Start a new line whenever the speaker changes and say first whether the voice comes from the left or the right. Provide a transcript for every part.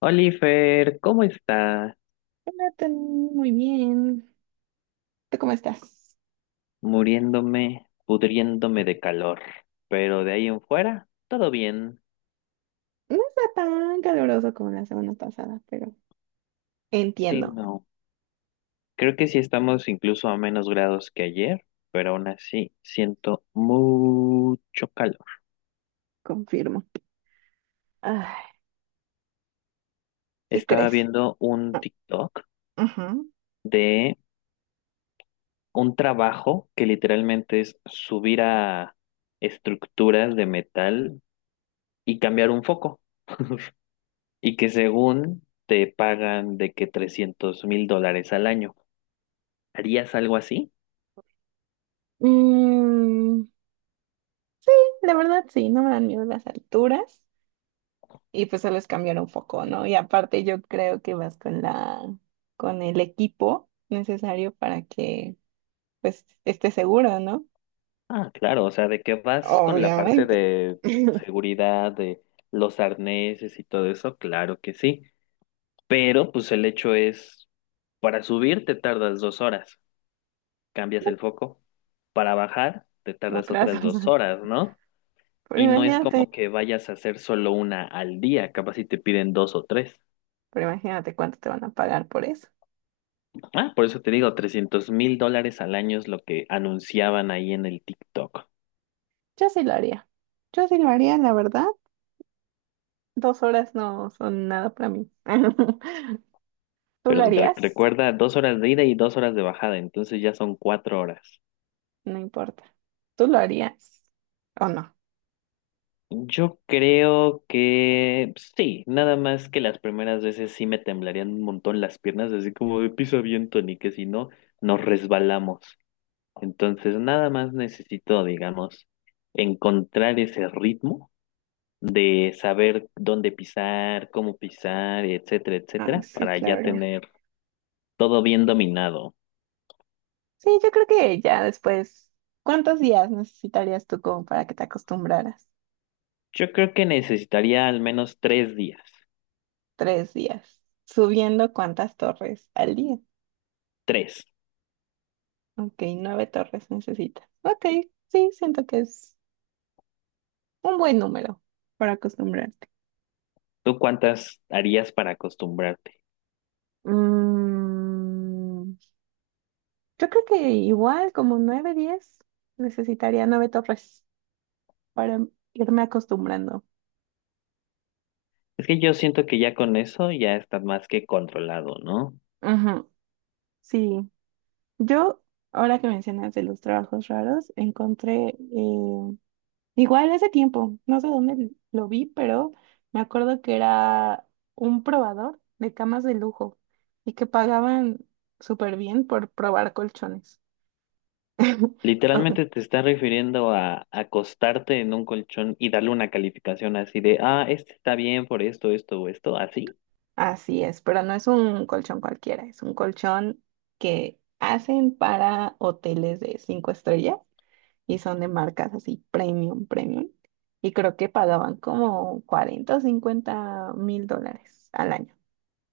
left: Oliver, ¿cómo está?
right: Nathan, muy bien. ¿Tú cómo estás?
left: Muriéndome, pudriéndome de calor, pero de ahí en fuera, todo bien.
right: No está tan caluroso como la semana pasada, pero
left: Sí,
right: entiendo,
left: no. Creo que sí estamos incluso a menos grados que ayer, pero aún así siento mucho calor.
right: confirmo. Ay, ¿qué
left: Estaba
right: crees?
left: viendo un TikTok
right: Ujú.
left: de un trabajo que literalmente es subir a estructuras de metal y cambiar un foco, y que según te pagan de que $300,000 al año. ¿Harías algo así?
right: Mm, la verdad sí, no me dan miedo las alturas y pues solo es cambiar un foco, ¿no? Y aparte yo creo que vas con con el equipo necesario para que pues estés seguro, ¿no?
left: Ah, claro, o sea, de que vas con la parte
right: Obviamente.
left: de seguridad, de los arneses y todo eso, claro que sí, pero pues el hecho es, para subir te tardas 2 horas, cambias el foco, para bajar te tardas
right: Otras,
left: otras dos
right: cosas.
left: horas, ¿no?
right: pero
left: Y no es
right: imagínate,
left: como que vayas a hacer solo una al día, capaz si te piden dos o tres.
right: pero imagínate cuánto te van a pagar por eso.
left: Ah, por eso te digo, $300,000 al año es lo que anunciaban ahí en el TikTok.
right: Yo sí lo haría. Yo sí lo haría, la verdad. 2 horas no son nada para mí. ¿Tú lo
left: Pero te
right: harías?
left: recuerda 2 horas de ida y 2 horas de bajada, entonces ya son 4 horas.
right: No importa. ¿Tú lo harías o no?
left: Yo creo que pues, sí, nada más que las primeras veces sí me temblarían un montón las piernas, así como de pisa bien, Tony, que si no, nos resbalamos. Entonces, nada más necesito, digamos, encontrar ese ritmo de saber dónde pisar, cómo pisar, etcétera,
right: Ah,
left: etcétera,
right: sí,
left: para ya
right: claro.
left: tener todo bien dominado.
right: Sí, yo creo que ya después, ¿cuántos días necesitarías tú como para que te acostumbraras?
left: Yo creo que necesitaría al menos 3 días.
right: 3 días. Subiendo cuántas torres al día.
left: Tres.
right: Ok, 9 torres necesitas. Ok, sí, siento que es un buen número para acostumbrarte.
left: ¿Tú cuántas harías para acostumbrarte?
right: Mm, Yo creo que igual como 9, 10, necesitaría 9 torres para irme acostumbrando.
left: Es que yo siento que ya con eso ya estás más que controlado, ¿no?
right: Ajá. Sí, yo, ahora que mencionas de los trabajos raros, encontré, igual hace tiempo, no sé dónde lo vi, pero me acuerdo que era un probador de camas de lujo y que pagaban súper bien por probar colchones. O-
left: Literalmente te estás refiriendo a acostarte en un colchón y darle una calificación así de, ah, este está bien por esto, esto o esto, así.
right: Así es, pero no es un colchón cualquiera, es un colchón que hacen para hoteles de 5 estrellas y son de marcas así premium, premium. Y creo que pagaban como 40 o 50 mil dólares al año.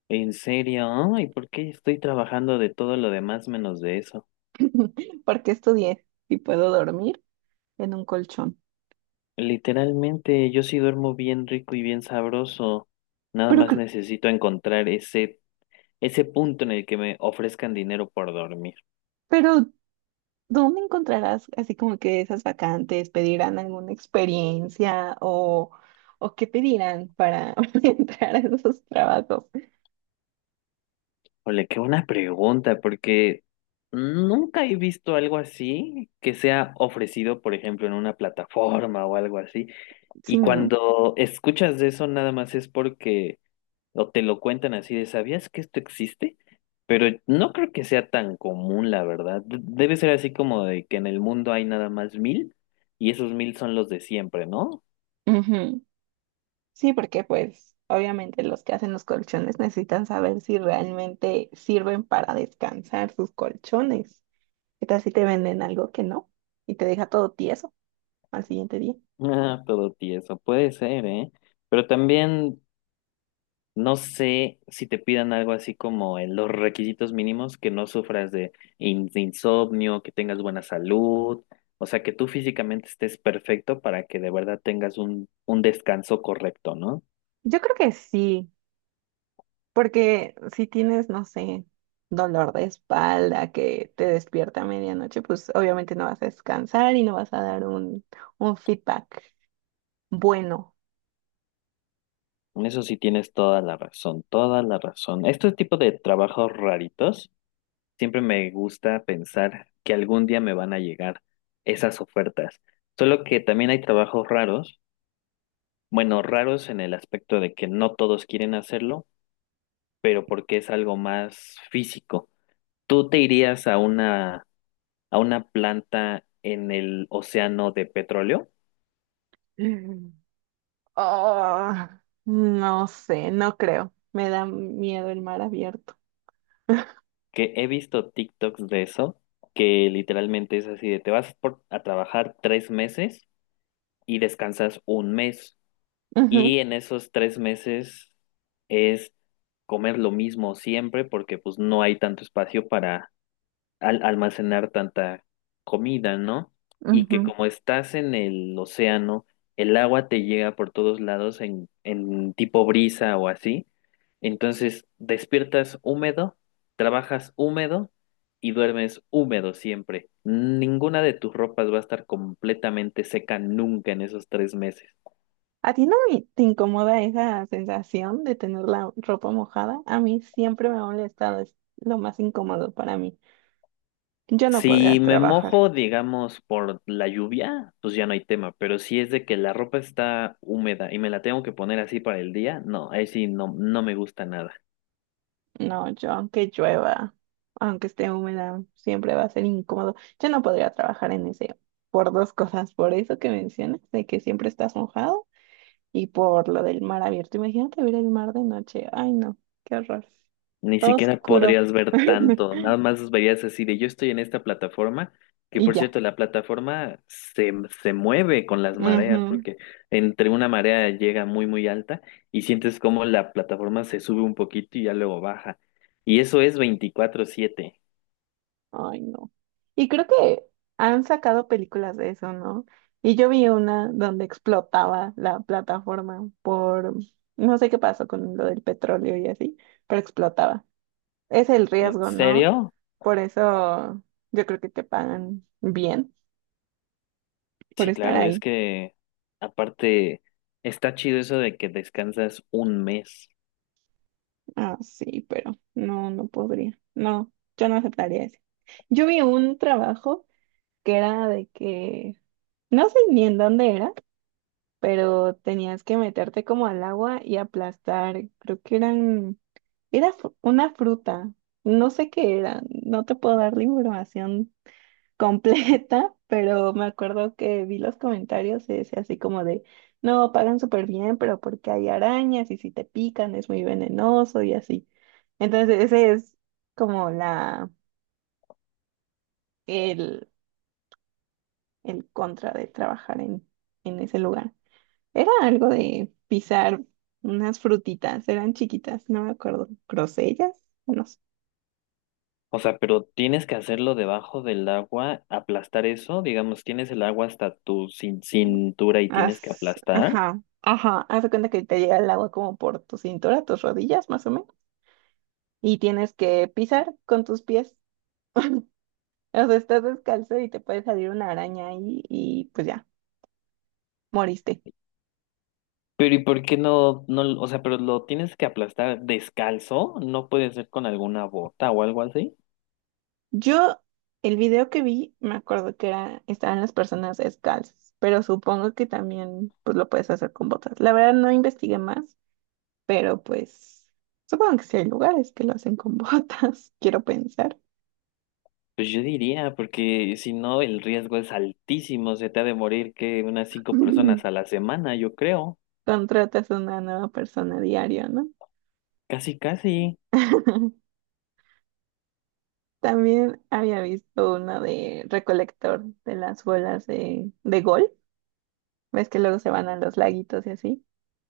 left: ¿En serio? ¿Y por qué estoy trabajando de todo lo demás menos de eso?
right: Porque estudié y puedo dormir en un colchón.
left: Literalmente yo sí duermo bien rico y bien sabroso. Nada
right: Pero,
left: más
right: cre-
left: necesito encontrar ese punto en el que me ofrezcan dinero por dormir.
right: pero, ¿dónde encontrarás así como que esas vacantes? ¿Pedirán alguna experiencia o qué pedirán para entrar a esos trabajos?
left: Ole, qué buena pregunta, porque nunca he visto algo así que sea ofrecido, por ejemplo, en una plataforma o algo así.
right: Sí,
left: Y
right: ¿no?
left: cuando escuchas de eso, nada más es porque o te lo cuentan así de, ¿sabías que esto existe? Pero no creo que sea tan común, la verdad. Debe ser así como de que en el mundo hay nada más mil y esos mil son los de siempre, ¿no?
right: Ujú. Sí, porque pues obviamente los que hacen los colchones necesitan saber si realmente sirven para descansar sus colchones. ¿Qué tal si te venden algo que no y te deja todo tieso al siguiente día?
left: Ah, todo tieso, puede ser, ¿eh? Pero también... No sé si te pidan algo así como en los requisitos mínimos, que no sufras de insomnio, que tengas buena salud, o sea, que tú físicamente estés perfecto para que de verdad tengas un descanso correcto, ¿no?
right: Yo creo que sí, porque si tienes, no sé, dolor de espalda que te despierta a medianoche, pues obviamente no vas a descansar y no vas a dar un feedback bueno.
left: En eso sí tienes toda la razón, toda la razón. Este tipo de trabajos raritos, siempre me gusta pensar que algún día me van a llegar esas ofertas. Solo que también hay trabajos raros, bueno, raros en el aspecto de que no todos quieren hacerlo pero porque es algo más físico. ¿Tú te irías a una planta en el océano de petróleo?
right: Oh, no sé, no creo. Me da miedo el mar abierto.
left: Que he visto TikToks de eso, que literalmente es así de te vas a trabajar 3 meses y descansas un mes. Y
right: Ujú,
left: en esos 3 meses es comer lo mismo siempre porque pues no hay tanto espacio para al almacenar tanta comida, ¿no? Y que
right: ujú.
left: como estás en el océano, el agua te llega por todos lados en tipo brisa o así. Entonces despiertas húmedo, trabajas húmedo y duermes húmedo siempre. Ninguna de tus ropas va a estar completamente seca nunca en esos 3 meses.
right: ¿A ti no me- te incomoda esa sensación de tener la ropa mojada? A mí siempre me ha molestado, es lo más incómodo para mí. Yo no podría
left: Si me
right: trabajar.
left: mojo, digamos, por la lluvia, pues ya no hay tema, pero si es de que la ropa está húmeda y me la tengo que poner así para el día, no, ahí sí no, no me gusta nada.
right: No, yo aunque llueva, aunque esté húmeda, siempre va a ser incómodo. Yo no podría trabajar en ese por dos cosas, por eso que mencionas, de que siempre estás mojado. Y por lo del mar abierto, imagínate ver el mar de noche. Ay, no, qué horror.
left: Ni
right: Todo
left: siquiera
right: oscuro.
left: podrías ver tanto, nada más verías así de yo estoy en esta plataforma, que
right: Y
left: por
right: ya.
left: cierto, se mueve con las mareas,
right: Ujú.
left: porque entre una marea llega muy, muy alta y sientes como la plataforma se sube un poquito y ya luego baja. Y eso es 24/7.
right: Ay, no. Y creo que han sacado películas de eso, ¿no? Y yo vi una donde explotaba la plataforma no sé qué pasó con lo del petróleo y así, pero explotaba. Es el
left: ¿En
right: riesgo, ¿no?
left: serio?
right: Por eso yo creo que te pagan bien por
left: Sí,
right: estar
left: claro, es
right: ahí.
left: que aparte está chido eso de que descansas un mes.
right: Ah, sí, pero no, no podría. No, yo no aceptaría ese. Yo vi un trabajo que era de que, no sé ni en dónde era, pero tenías que meterte como al agua y aplastar, creo que era una fruta, no sé qué era, no te puedo dar la información completa. Pero me acuerdo que vi los comentarios y decía así como de, no, pagan súper bien, pero porque hay arañas y si te pican es muy venenoso y así. Entonces, ese es como el, el contra de trabajar en ese lugar. Era algo de pisar unas frutitas, eran chiquitas, no me acuerdo, grosellas, no sé.
left: O sea, pero tienes que hacerlo debajo del agua, aplastar eso, digamos, tienes el agua hasta tu cintura y tienes que
right: Haz-
left: aplastar.
right: ajá, ajá, haz de cuenta que te llega el agua como por tu cintura, tus rodillas, más o menos. Y tienes que pisar con tus pies. O sea, estás descalzo y te puede salir una araña ahí y pues ya, moriste.
left: Pero ¿y por qué no, no, o sea, pero lo tienes que aplastar descalzo? ¿No puede ser con alguna bota o algo así?
right: Yo, el video que vi, me acuerdo que estaban las personas descalzas, pero supongo que también pues lo puedes hacer con botas. La verdad no investigué más, pero pues supongo que sí hay lugares que lo hacen con botas, quiero pensar.
left: Pues yo diría, porque si no, el riesgo es altísimo, se te ha de morir que unas cinco personas a la semana, yo creo.
right: Contratas a una nueva persona diario, ¿no?
left: Casi, casi.
right: También había visto una de recolector de las bolas de gol. ¿Ves que luego se van a los laguitos y así?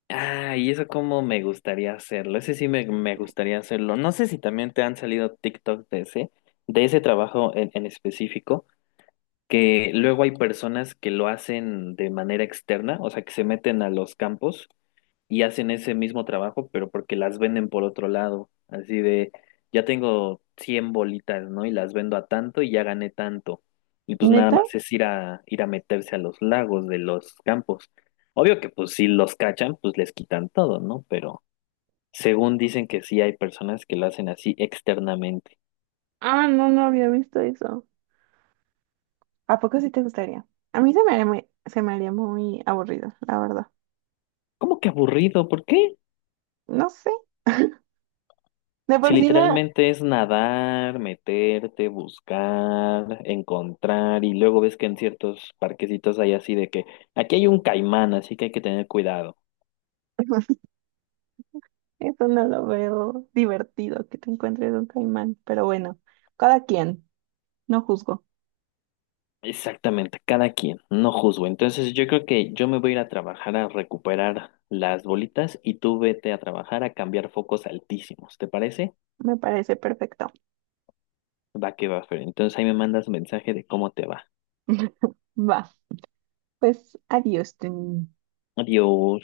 left: Ah, y eso como me gustaría hacerlo. Ese sí me gustaría hacerlo. No sé si también te han salido TikTok de ese trabajo en específico, que luego hay personas que lo hacen de manera externa, o sea, que se meten a los campos y hacen ese mismo trabajo, pero porque las venden por otro lado, así de, ya tengo 100 bolitas, ¿no? Y las vendo a tanto y ya gané tanto. Y pues nada
right: ¿Neta?
left: más es ir a, ir a meterse a los lagos de los campos. Obvio que pues si los cachan, pues les quitan todo, ¿no? Pero según dicen que sí hay personas que lo hacen así externamente.
right: Ah, no, no había visto eso. ¿A poco sí te gustaría? A mí se me haría muy aburrido, la verdad.
left: ¿Cómo que aburrido? ¿Por qué?
right: No sé. De
left: Si
right: por sí nada.
left: literalmente es nadar, meterte, buscar, encontrar, y luego ves que en ciertos parquecitos hay así de que aquí hay un caimán, así que hay que tener cuidado.
right: Eso no lo veo divertido que te encuentres un caimán. Pero bueno, cada quien. No juzgo.
left: Exactamente, cada quien, no juzgo. Entonces yo creo que yo me voy a ir a trabajar a recuperar las bolitas y tú vete a trabajar a cambiar focos altísimos, ¿te parece?
right: Me parece perfecto.
left: Va que va, Fer. Entonces ahí me mandas mensaje de cómo te va.
right: Va. Pues adiós, Tony.
left: Adiós.